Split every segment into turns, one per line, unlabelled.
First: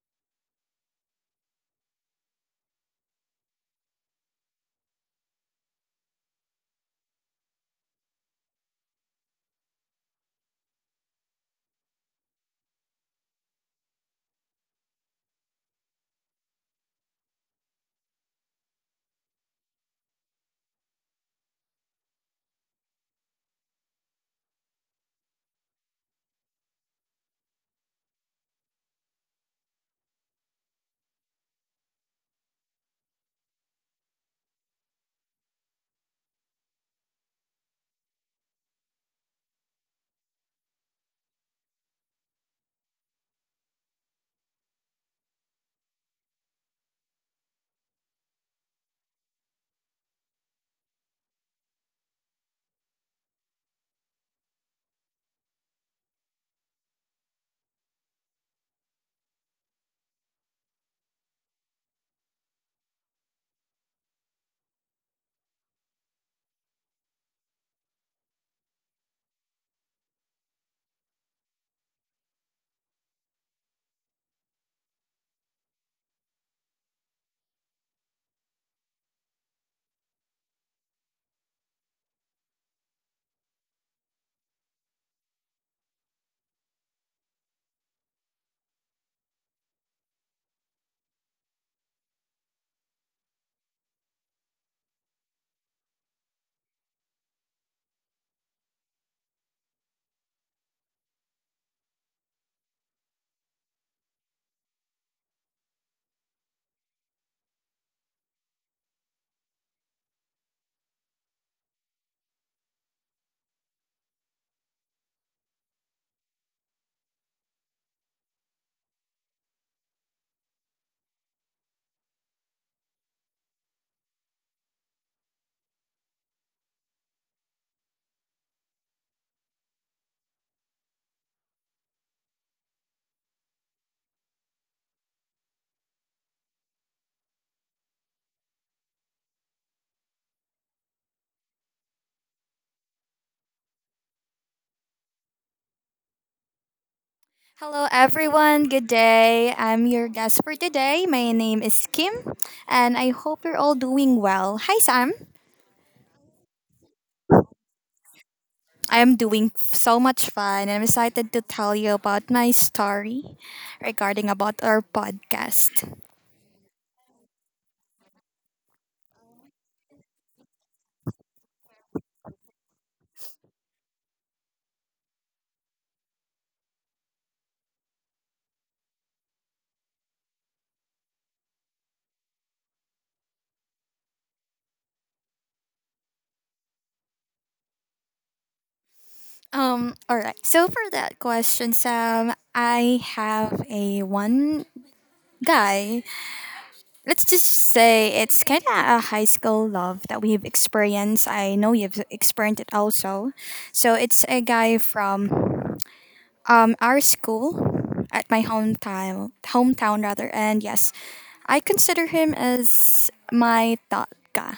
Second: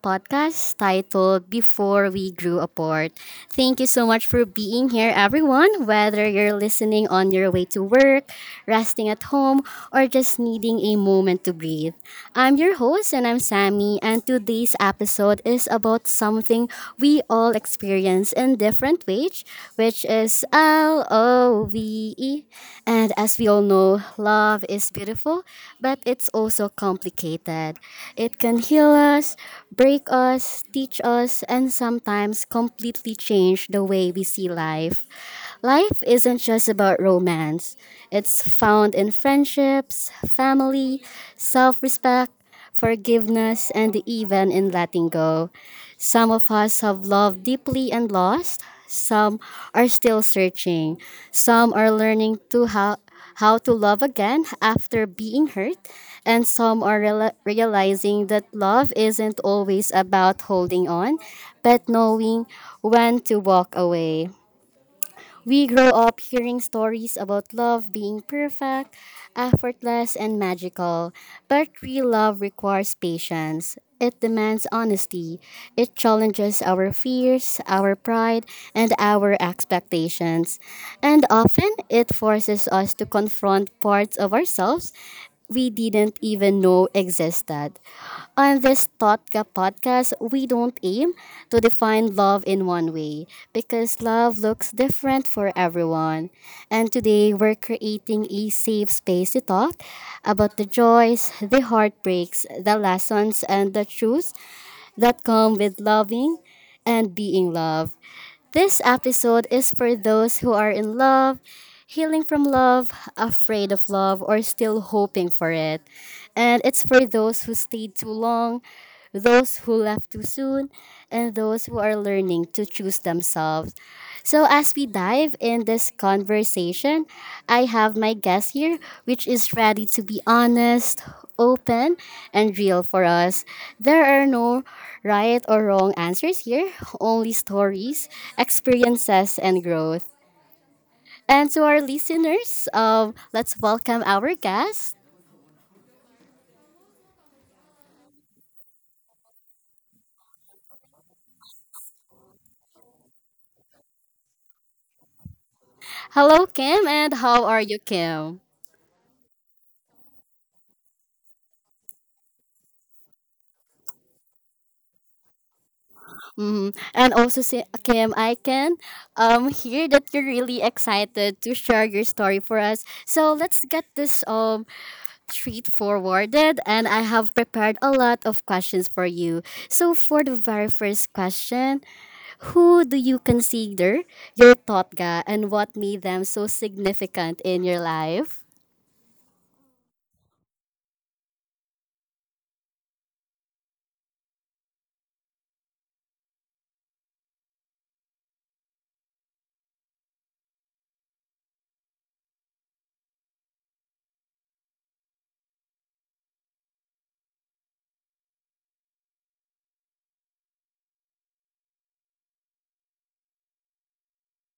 podcast titled Before We Grew Apart. Thank you so much for being here, everyone, whether you're listening on your way to work, resting at home, or just needing a moment to breathe. I'm your host, and I'm Sammy, and today's episode is about something we all experience in different ways, which is love. And as we all know, love is beautiful, but it's also complicated. It can heal us, break us, teach us, and sometimes completely change the way we see life. Life isn't just about romance, it's found in friendships, family, self respect, forgiveness, and even in letting go. Some of us have loved deeply and lost. Some are still searching. Some are learning how to love again after being hurt. And some are realizing that love isn't always about holding on, but knowing when to walk away. We grow up hearing stories about love being perfect, effortless, and magical. But real love requires patience. It demands honesty. It challenges our fears, our pride, and our expectations. And often, it forces us to confront parts of ourselves we didn't even know existed. On this Totka podcast, we don't aim to define love in one way because love looks different for everyone. And today, we're creating a safe space to talk about the joys, the heartbreaks, the lessons, and the truths that come with loving and being loved. This episode is for those who are in love, healing from love, afraid of love, or still hoping for it. And it's for those who stayed too long, those who left too soon, and those who are learning to choose themselves. So, as we dive in this conversation, I have my guest here, which is ready to be honest, open, and real for us. There are no right or wrong answers here, only stories, experiences, and growth. And to our listeners, let's welcome our guest.
Hello, everyone. Good day. I'm your guest for today. My name is Kim, and I hope you're all doing well. Hi, Sam.
Hello, Kim, and how are you, Kim?
I'm doing so much fun, and I'm excited to tell you about my story regarding about our podcast.
Hmm. And also, Kim, I can hear that you're really excited to share your story for us. So let's get this straightforwarded. And I have prepared a lot of questions for you. So, for the very first question, who do you consider your totga, and what made them so significant in your life?
All right. So for that question, Sam, I have a one guy, let's just say it's kind of a high school love that we've experienced. I know you've experienced it also. So it's a guy from our school at my hometown, hometown rather. And yes, I consider him as my tatka.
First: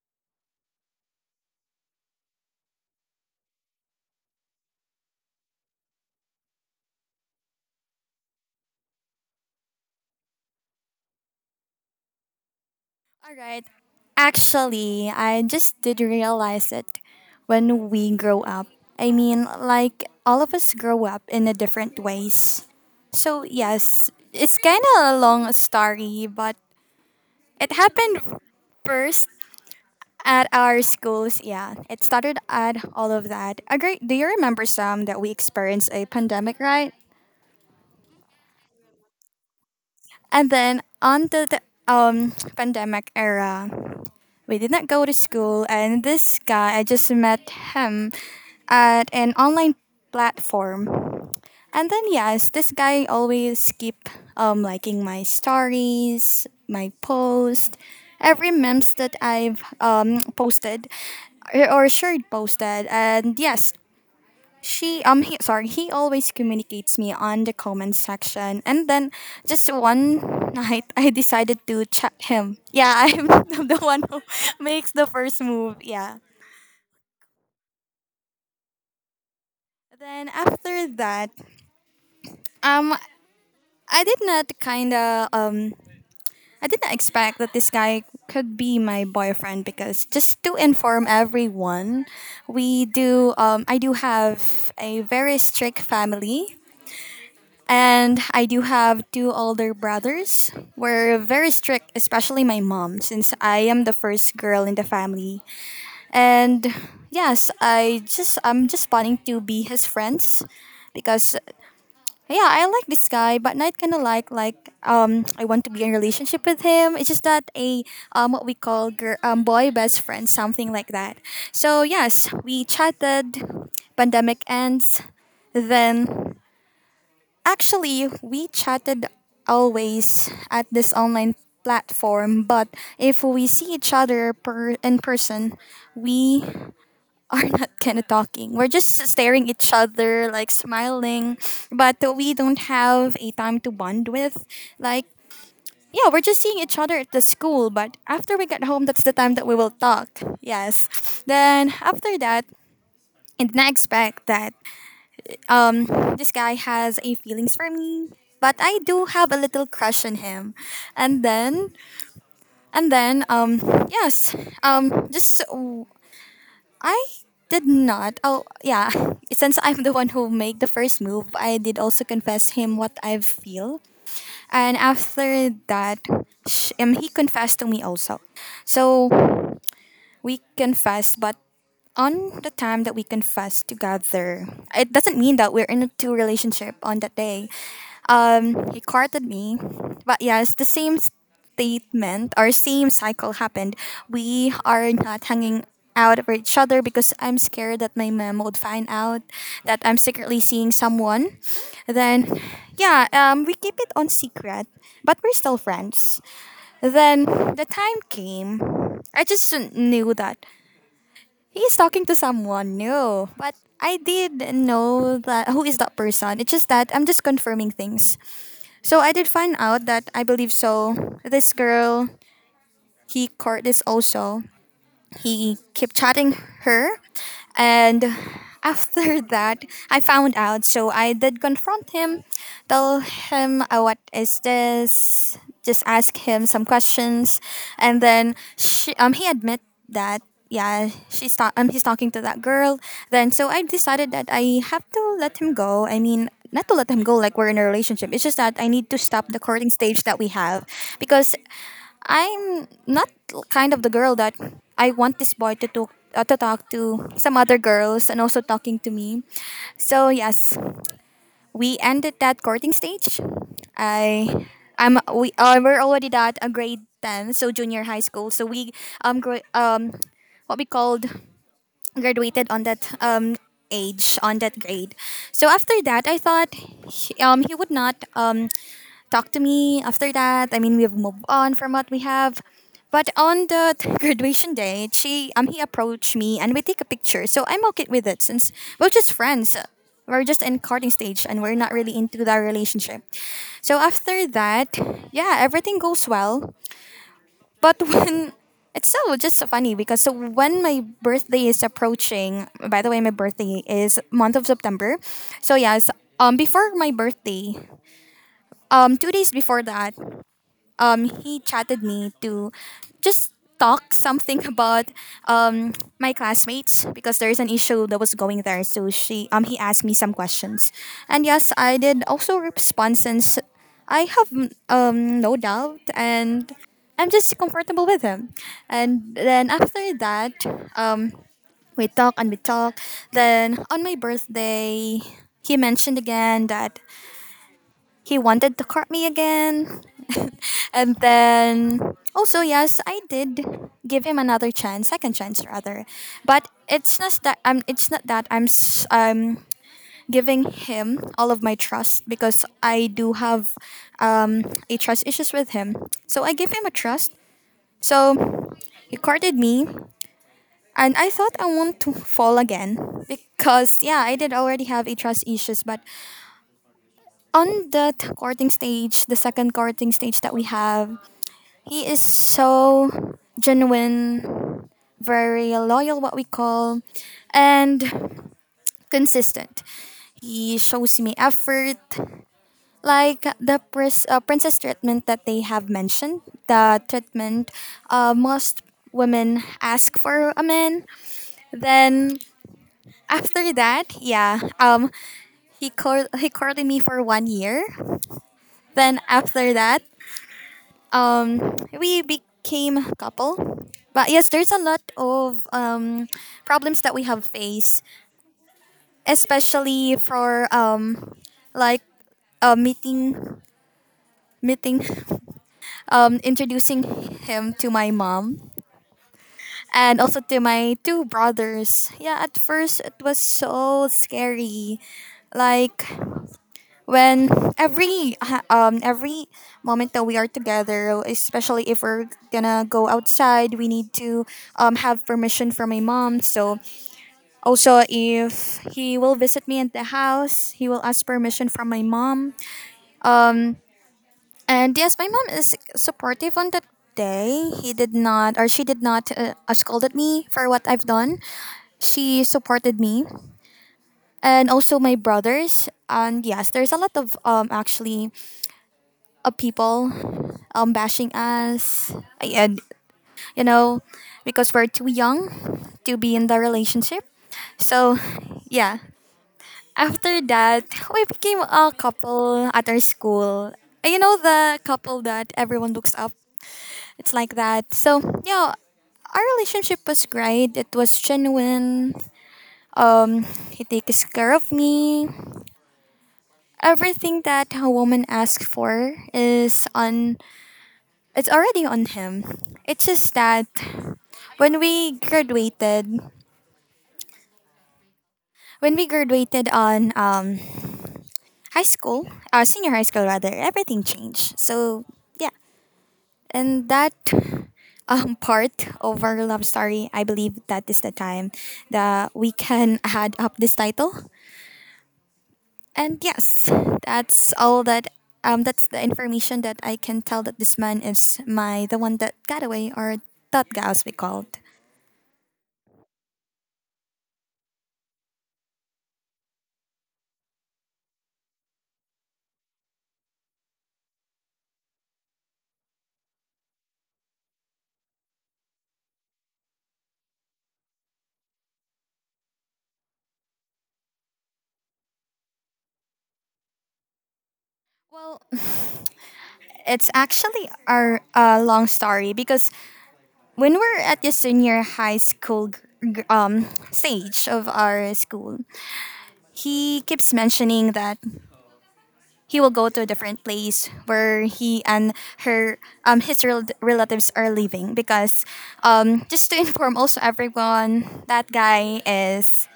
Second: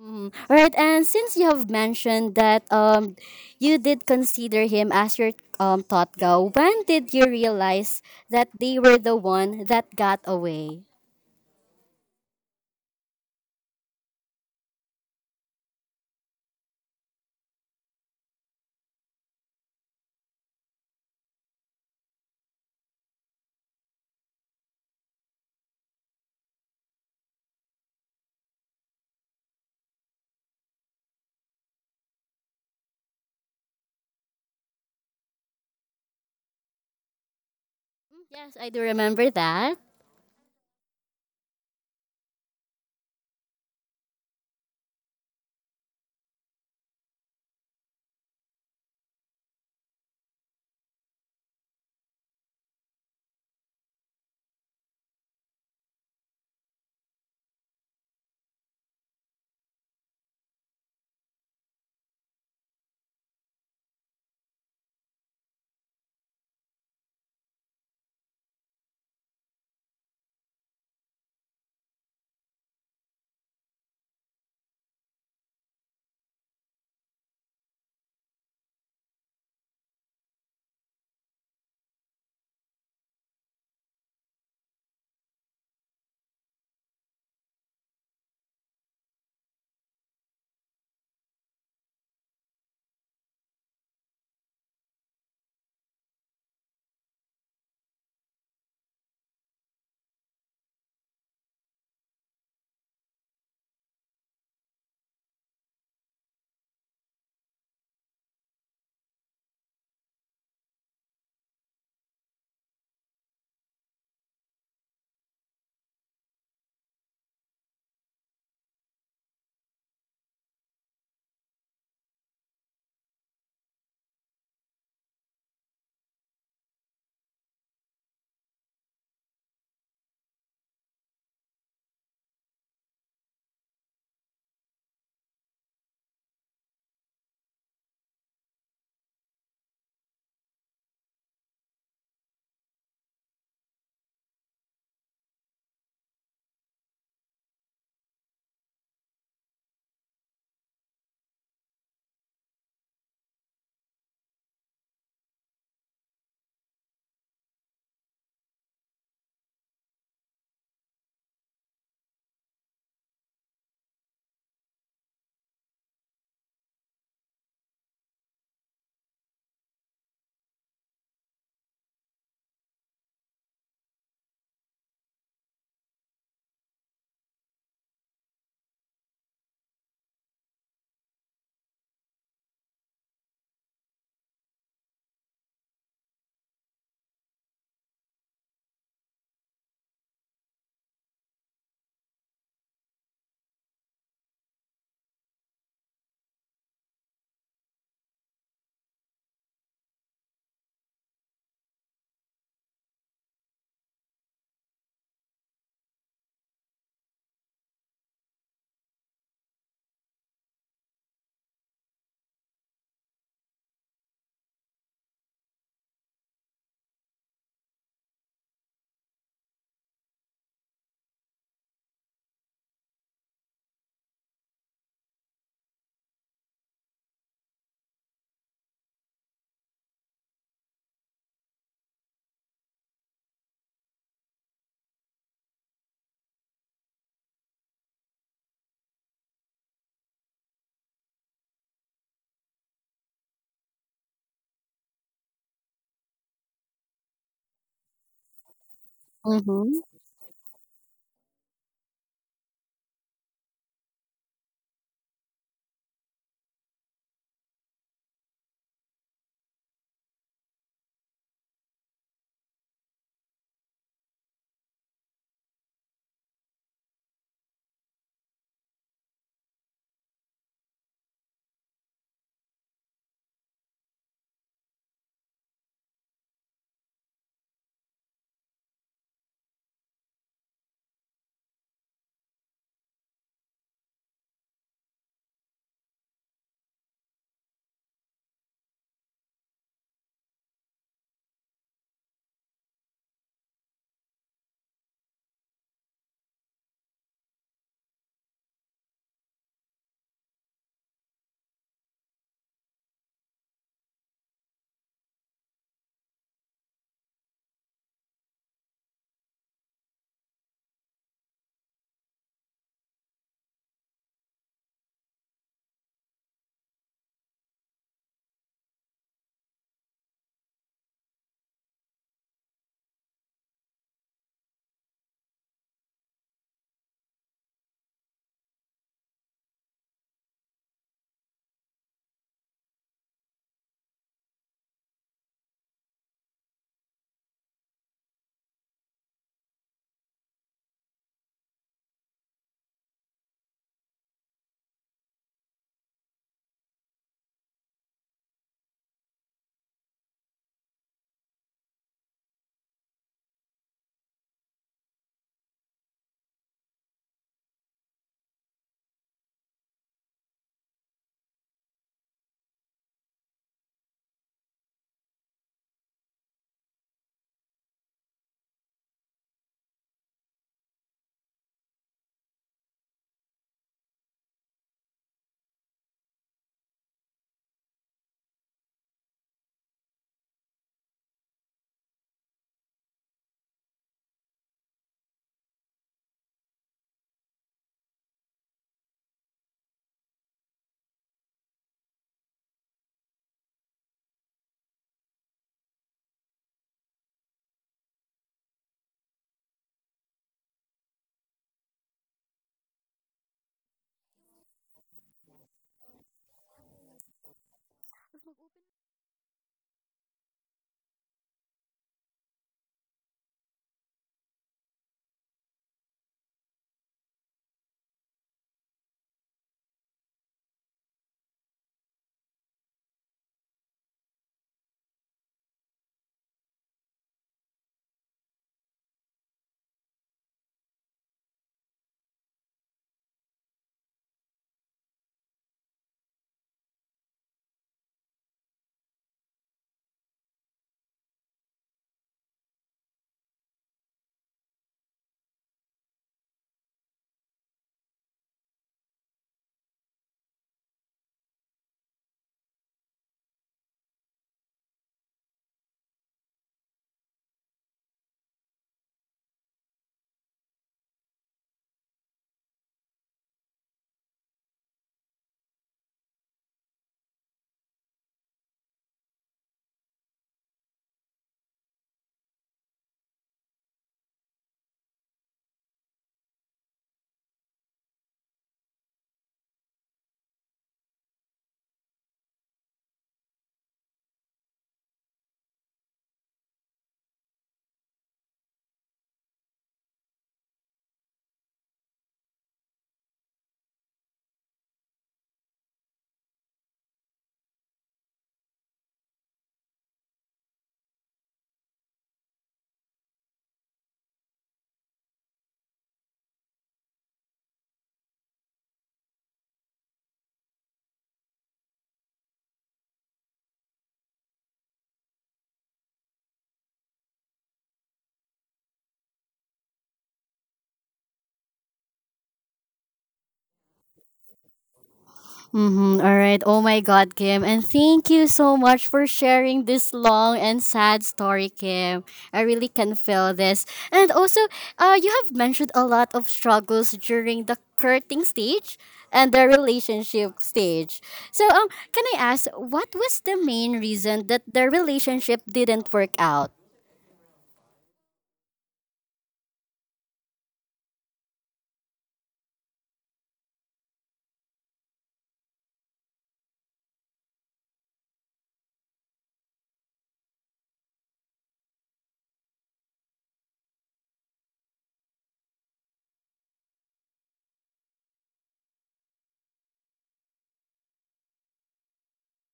Mm, all right, and since you have mentioned that you did consider him as your thought go, when did you realize that they were the one that got away?
All right. Actually, I just did realize it when we grow up. I mean, like all of us grow up in a different ways. So, yes, it's kind of a long story, but it happened first at our schools. Yeah, it started at all of that. A great, do you remember some that we experienced a pandemic, right?
Yes, I do remember that.
And then on to the pandemic era, we did not go to school, and this guy, I just met him at an online platform. And then yes, this guy always keep liking my stories, my post, every memes that I've posted or shared posted. And yes, he always communicates me on the comment section. And then just one night I decided to chat him. Yeah, I'm the one who makes the first move. Yeah. Then after that, um I did not kind of. I didn't expect that this guy could be my boyfriend because just to inform everyone, we do I do have a very strict family, and I do have two older brothers. We're very strict, especially my mom since I am the first girl in the family. And yes, I'm just wanting to be his friends because yeah, I like this guy, but not kind of like I want to be in a relationship with him. It's just that a what we call girl, boy best friend, something like that. So yes, we chatted. Pandemic ends, then actually we chatted always at this online platform. But if we see each other per in person, we are not kind of talking. We're just staring each other, like smiling, but we don't have a time to bond with. Like, yeah, we're just seeing each other at the school, but after we get home, that's the time that we will talk. Yes. Then after that, and then I didn't expect that um, this guy has a feelings for me, but I do have a little crush on him, and then and then yes just I did not. Oh, yeah. Since I'm the one who made the first move, I did also confess him what I feel. And after that, he confessed to me also. So we confessed, but on the time that we confess together, it doesn't mean that we're in a two relationship on that day. He courted me, but yes, the same statement or same cycle happened. We are not hanging out for each other because I'm scared that my mom would find out that I'm secretly seeing someone. Then, yeah, we keep it on secret, but we're still friends. Then the time came. I just knew that he's talking to someone new. But I did know that who is that person. It's just that I'm just confirming things. So I did find out that I believe so. This girl he court is also he kept chatting her, and after that I found out, so I did confront him, tell him what is this, just ask him some questions. And then he admit that yeah he's talking to that girl. Then so I decided that I have to let him go. I mean, not to let him go like we're in a relationship, it's just that I need to stop the courting
Mm-hmm.
stage that we have because I'm not kind of the girl that I want this boy to talk to talk to some other girls and also talking to me. So yes, we ended that courting stage. I I'm we We're already at a grade 10, so junior high school. So we um gra- um what we called graduated on that age on that grade. So after that, I thought he would not talk to me after that. I mean, we've moved on from what we have. But on the graduation day, she he approached me and we take a picture. So I'm okay with it since we're just friends. We're just in courting stage and we're not really into that relationship. So after that, yeah, everything goes well. But when it's so funny because so when my birthday is approaching, by the way, my birthday is month of September. So yes, before my birthday, 2 days before that, he chatted me to just talk something about um, my classmates because there is an issue that was going there. So she he asked me some questions, and yes, I did also respond since I have no doubt and I'm just comfortable with him. And then after that, um, we talk and we talk. Then on my birthday, he mentioned again that he wanted to court me again. And then also yes, I did give him another chance, second chance rather. But it's not that I'm giving him all of my trust because I do have a trust issues with him. So I gave him a trust. So he courted me and I thought I want to fall again because yeah, I did already have a trust issues, but on the courting stage, the second courting stage that we have, he is so genuine, very loyal, what we call, and consistent. He shows me effort, like the princess treatment that they have mentioned, the treatment most women ask for a man. Then after that, yeah, he he courted me for 1 year. Then after that, we became a couple. But yes, there's a lot of problems that we have faced, especially for like uh, meeting, meeting, introducing him to my mom and also to my two brothers. Yeah, at first it was so scary. Like when every moment that we are together, especially if we're gonna go outside, we need to have permission from my mom. So also if he will visit me at the house, he will ask permission from my mom. And yes, my mom is supportive on that day. He did not, or she did not scolded me for what I've done. She supported me, and also my brothers. And yes, there's a lot of actually of people bashing us. And, you know, because we're too young to be in the relationship. So, yeah. After that, we became a couple at our school. And you know, the couple that everyone looks up. It's like that. So, yeah, our relationship was great. It was genuine. Um, he takes care of me. Everything that a woman asks for is on. It's already on him. It's just that when we graduated, when we graduated on high school, senior high school rather, everything changed. So yeah, and that part of our love story, I believe that is the time that we can add up this title. And yes, that's all that. That's the information that I can tell that this man is my the one that got away, or that guy as we called.
Mm-hmm. All right. Oh my God, Kim. And thank you so much for sharing this long and sad story, Kim. I really can feel this. And also, you have mentioned a lot of struggles during the courting stage and the relationship stage. So, can I ask, what was the main reason that the relationship didn't work out?
Well, it's actually our long story because when we're at the senior high school stage of our school, he keeps mentioning that he will go to a different place where he and her relatives are living because just to inform also everyone that guy is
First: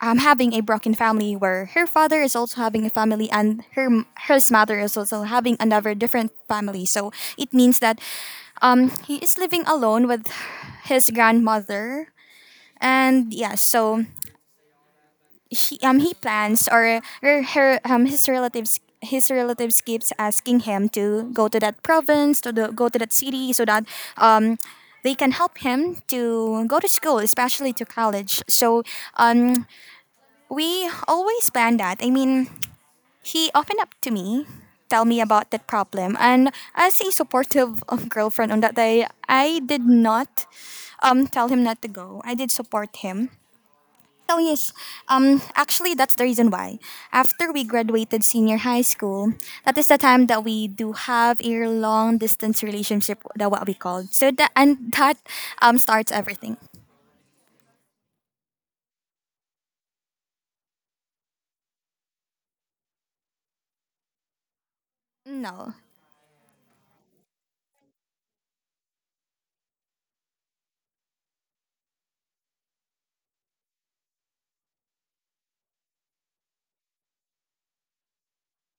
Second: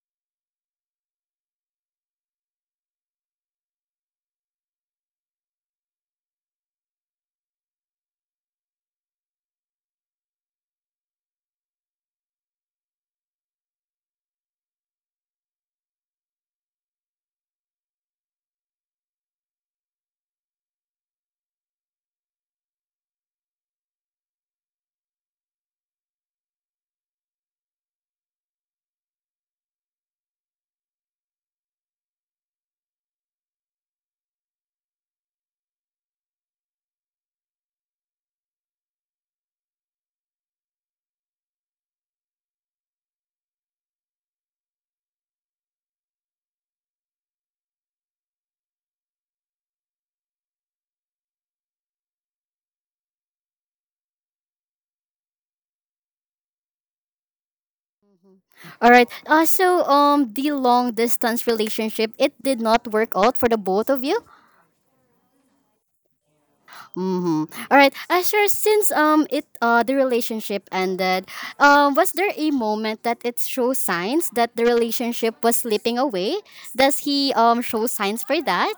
having a broken family, where her father is also having a family and her his mother is also having another different family. So it means that he is living alone with his grandmother. And yeah, so he plans, or her, her his relatives keeps asking him to go to that province, to the, go to that city so that um, they can help him to go to school, especially to college. So um, we always plan that. I mean, he opened up to me, tell me about that problem, and as a supportive girlfriend on that day, I did not tell him not to go. I did support him. So yes, actually that's the reason why. After we graduated senior high school, that is the time that we do have a long distance relationship, that what we called. So that and that starts everything.
All right. So, the long distance relationship, it did not work out for the both of you.
No.
Mm-hmm. All right. Sure. Since it the relationship ended, was there a moment that it shows signs that the relationship was slipping away? Does he show signs for that?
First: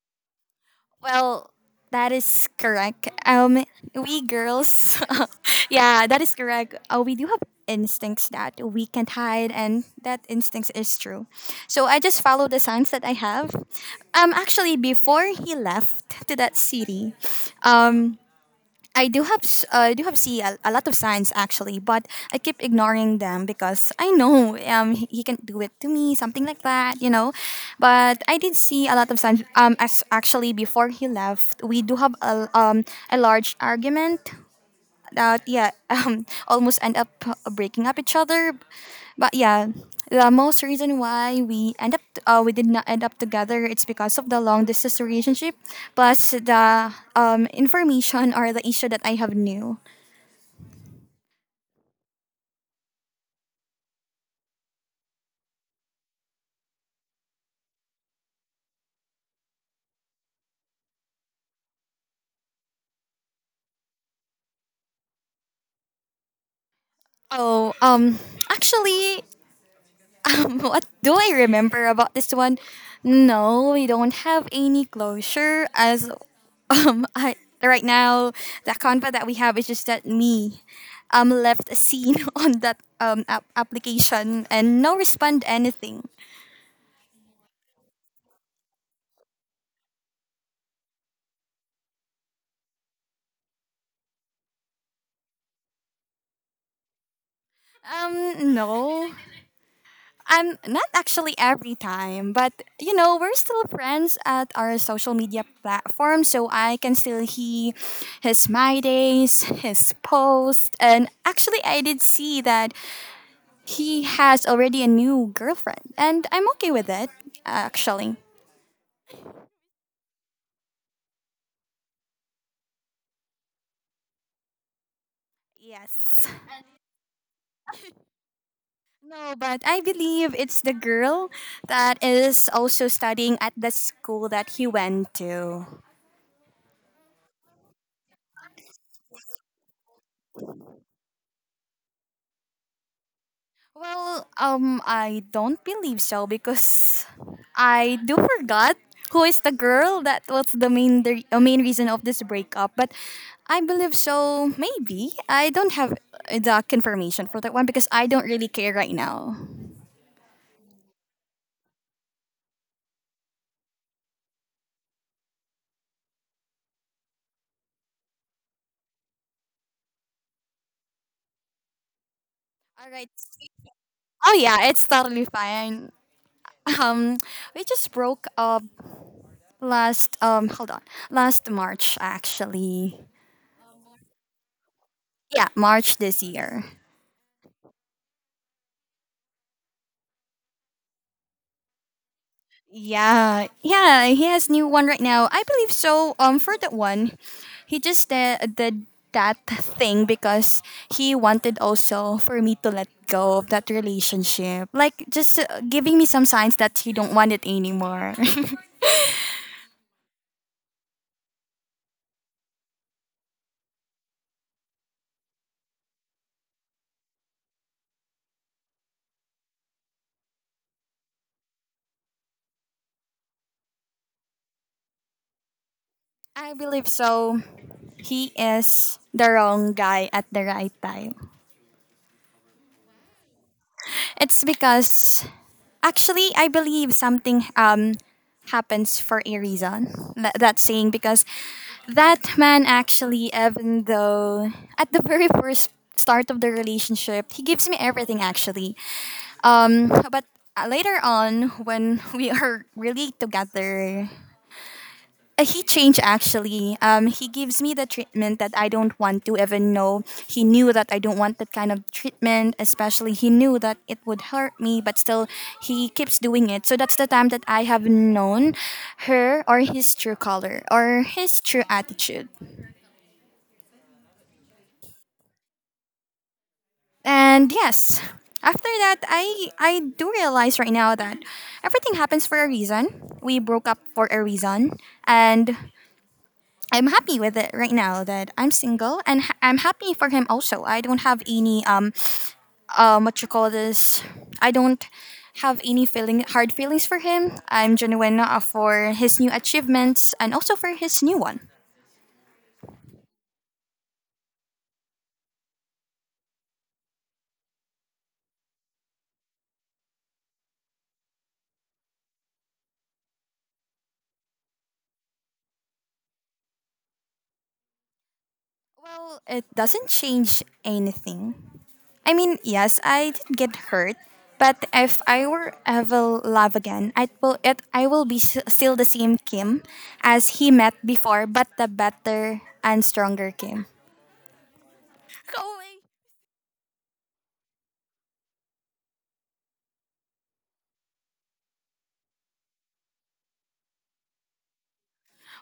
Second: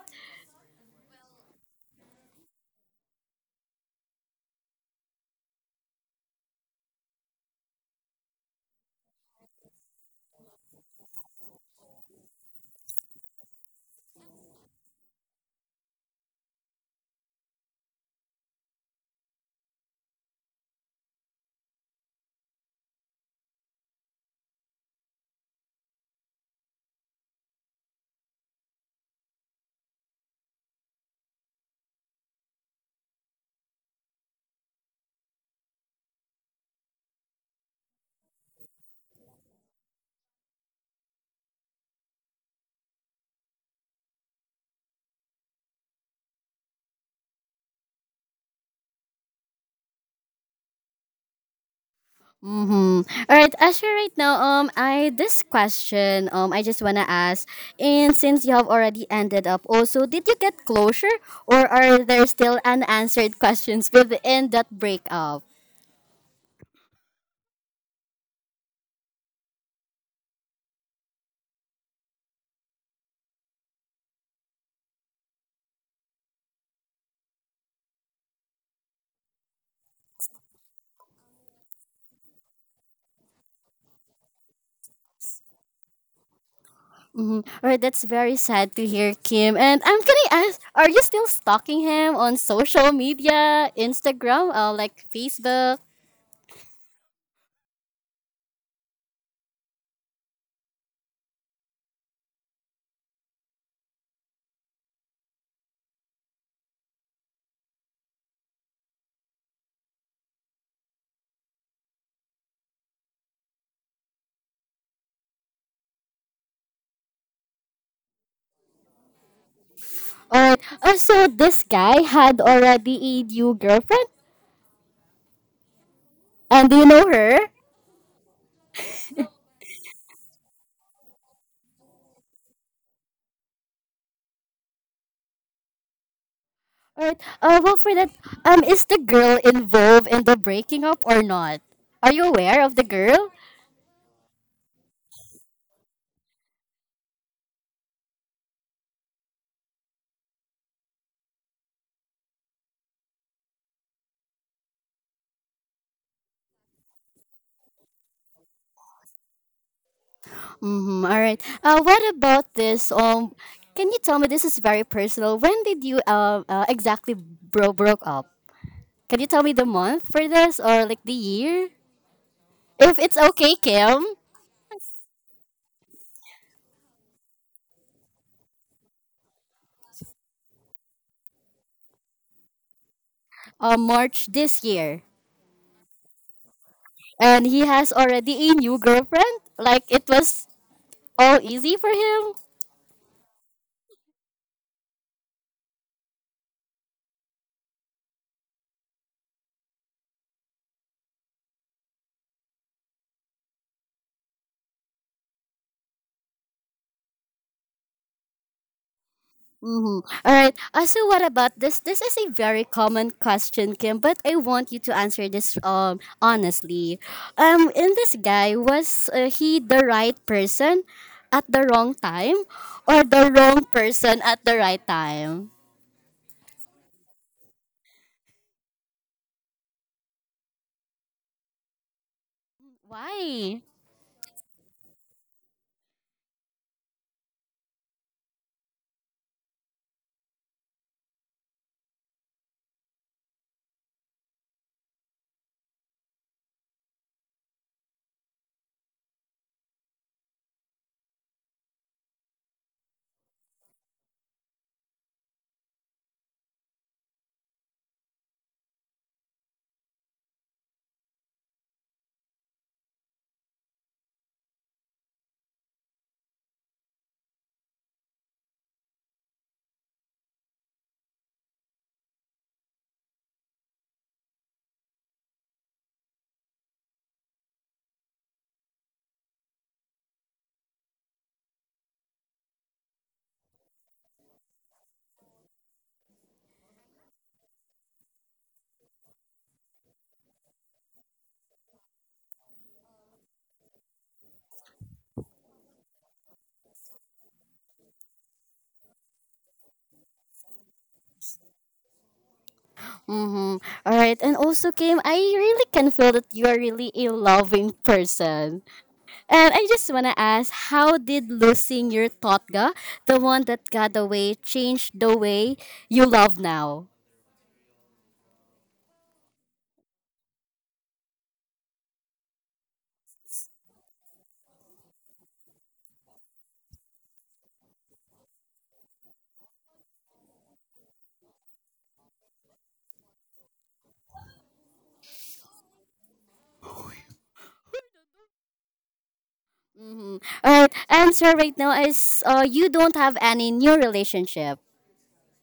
Well, that is correct. We girls, yeah, that is correct. We do have instincts that we can't hide, and that instinct is true. So I just follow the signs that I have. Actually, before he left to that city, um, I do have I do have see a lot of signs actually, but I keep ignoring them because I know he can do it to me, something like that, you know. But I did see a lot of signs. As actually before he left, we do have a large argument that yeah almost end up breaking up each other, but yeah, the most reason why we end up we did not end up together, it's because of the long distance relationship plus the information or the issue that I have knew.
Mm-hmm. All right. Asher. Right now, I this question, I just wanna ask, and since you have already ended up, also, did you get closure, or are there still unanswered questions within that breakup?
Oh, actually, what do I remember about this one? No, we don't have any closure as um I, right now the conva that we have is just that me left a scene on that application and no respond anything.
Mhm. Alright, that's very sad to hear, Kim. And can I ask, are you still stalking him on social media, Instagram, like Facebook?
No. I'm not actually every time, but you know, we're still friends at our social media platform, so I can still hear his my days, his posts, and actually I did see that he has already a new girlfriend, and I'm okay with it, actually.
Alright, so this guy had already a new girlfriend,
Yes.
and do you know her?
No, but I believe it's the girl that is also studying at the school that he went to.
Alright, well, for that, is the girl involved in the breaking up or not? Are you aware of the girl?
Well, I don't believe so because I do forgot who is the girl that was the main reason of this breakup. But I believe so. Maybe I don't have the confirmation for that one because I don't really care right now.
Mm-hmm, alright. What about this? Can you tell me, this is very personal. When did you exactly broke up? Can you tell me the month for this or like the year?
All
If
right.
it's okay, Kim,
Oh yeah, it's totally fine. Um, we just broke up last hold on last March actually.
March this year.
Yeah, March this year.
And he has already a new girlfriend. Like it was all easy for him.
Yeah, yeah, he has new one right now. I believe so. For that one, he just did that thing because he wanted also for me to let go of that relationship, like just giving me some signs that he don't want it anymore.
Mm-hmm. All right. So what about this? This is a very common question, Kim, but I want you to answer this honestly. In this guy was he the right person at the wrong time, or the wrong person at the right time?
I believe so. He is the wrong guy at the right time.
Why?
It's because actually I believe something happens for a reason. That saying because that man actually, even though at the very first start of the relationship he gives me everything actually, but later on when we are really together, he changed actually. He gives me the treatment that I don't want to even know. He knew that I don't want that kind of treatment, especially he knew that it would hurt me, but still he keeps doing it. So that's the time that I have known her or his true color or his true attitude. And yes, after that, I do realize right now that everything happens for a reason. We broke up for a reason, and I'm happy with it right now that I'm single, and I'm happy for him also. I don't have any what you call this. I don't have any feeling hard feelings for him. I'm genuine for his new achievements and also for his new one.
Mm-hmm. All right. And also, Kim, I really can feel that you are really a loving person. And I just want to ask, how did losing your Totga, the one that got away, change the way you love now?
Well, it doesn't change anything. I mean, yes, I did get hurt, but if I were ever love again, I will. I will be still the same Kim as he met before, but the better and stronger Kim.
Mm-hmm. All right. Answer right now is you don't have any new relationship.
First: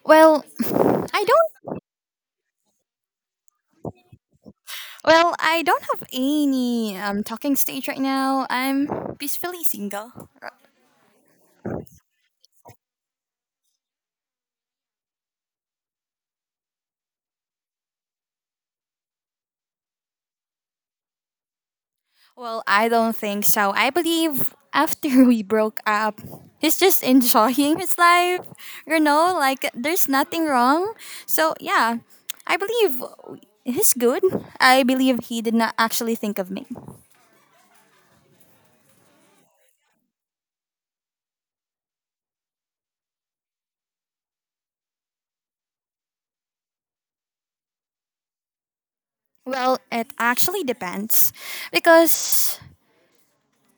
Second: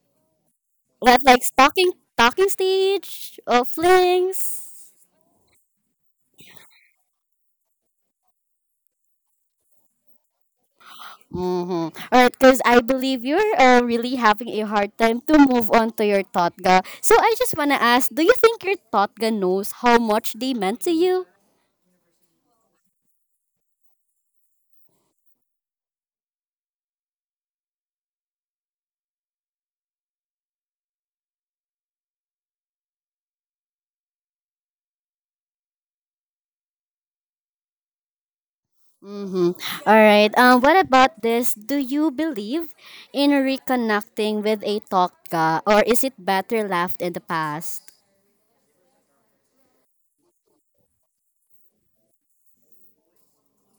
Well,
But
I
like
don't.
talking stage or flings?
Well, I don't have any talking stage right now. I'm peacefully single.
Mm-hmm. All right, because I believe you're really having a hard time to move on to your Totga. So I just want to ask, do you think your Totga knows how much they meant to you?
Well, I don't think so. I believe after we broke up, he's just enjoying his life. You know, like there's nothing wrong. So yeah, I believe he's good. I believe he did not actually think of me.
Mm-hmm. All right. What about this? Do you believe in reconnecting with a Totga, or is it better left in the past?
Well, it actually depends because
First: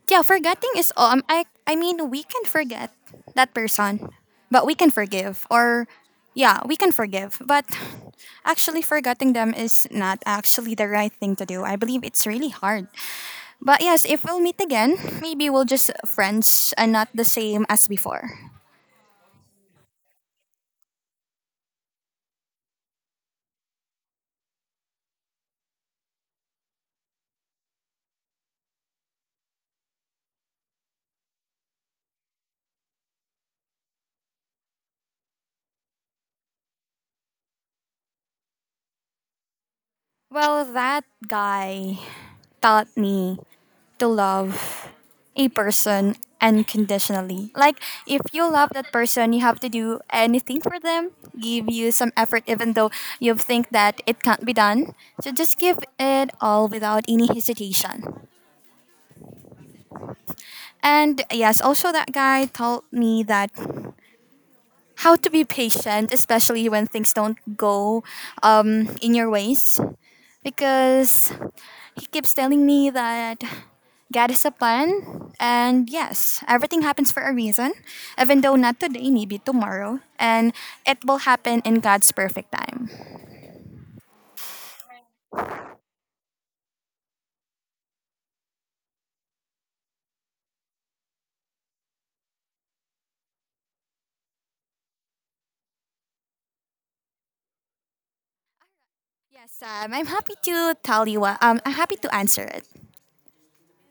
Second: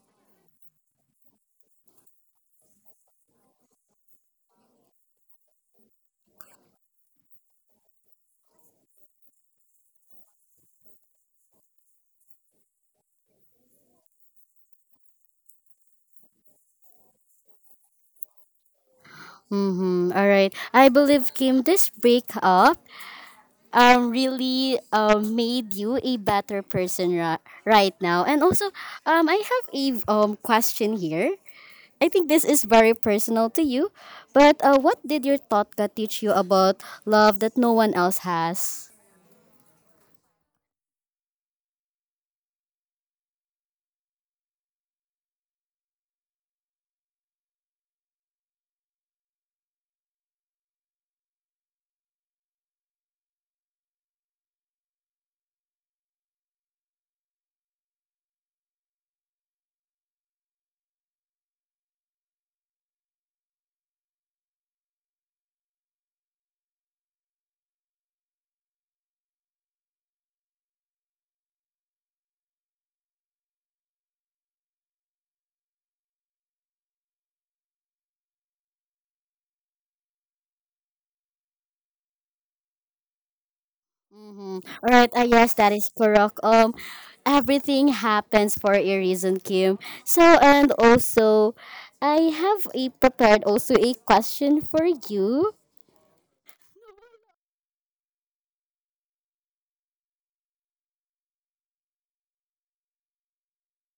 yeah, forgetting is all. I mean, we can forget that person, but we can forgive. Or yeah, we can forgive, but actually forgetting them is not actually the right thing to do. I believe it's really hard. But yes, if we'll meet again, maybe we'll just friends and not the same as before.
Mm-hmm. All right. I believe Kim, this breakup really made you a better person right now. And also, I have a question here. I think this is very personal to you, but what did your Totka teach you about love that no one else has?
Well, that guy taught me to love a person unconditionally. Like if you love that person, you have to do anything for them, give you some effort even though you think that it can't be done. So just give it all without any hesitation. And yes, also that guy taught me that how to be patient, especially when things don't go in your ways. Because he keeps telling me that God is a plan. And yes, everything happens for a reason, even though not today, maybe tomorrow. And it will happen in God's perfect time.
Mm-hmm. All right. Yes, that is correct. Everything happens for a reason, Kim. So, and also, I have a prepared also a question for you.
Yes, I'm happy to tell you. I'm happy to answer it.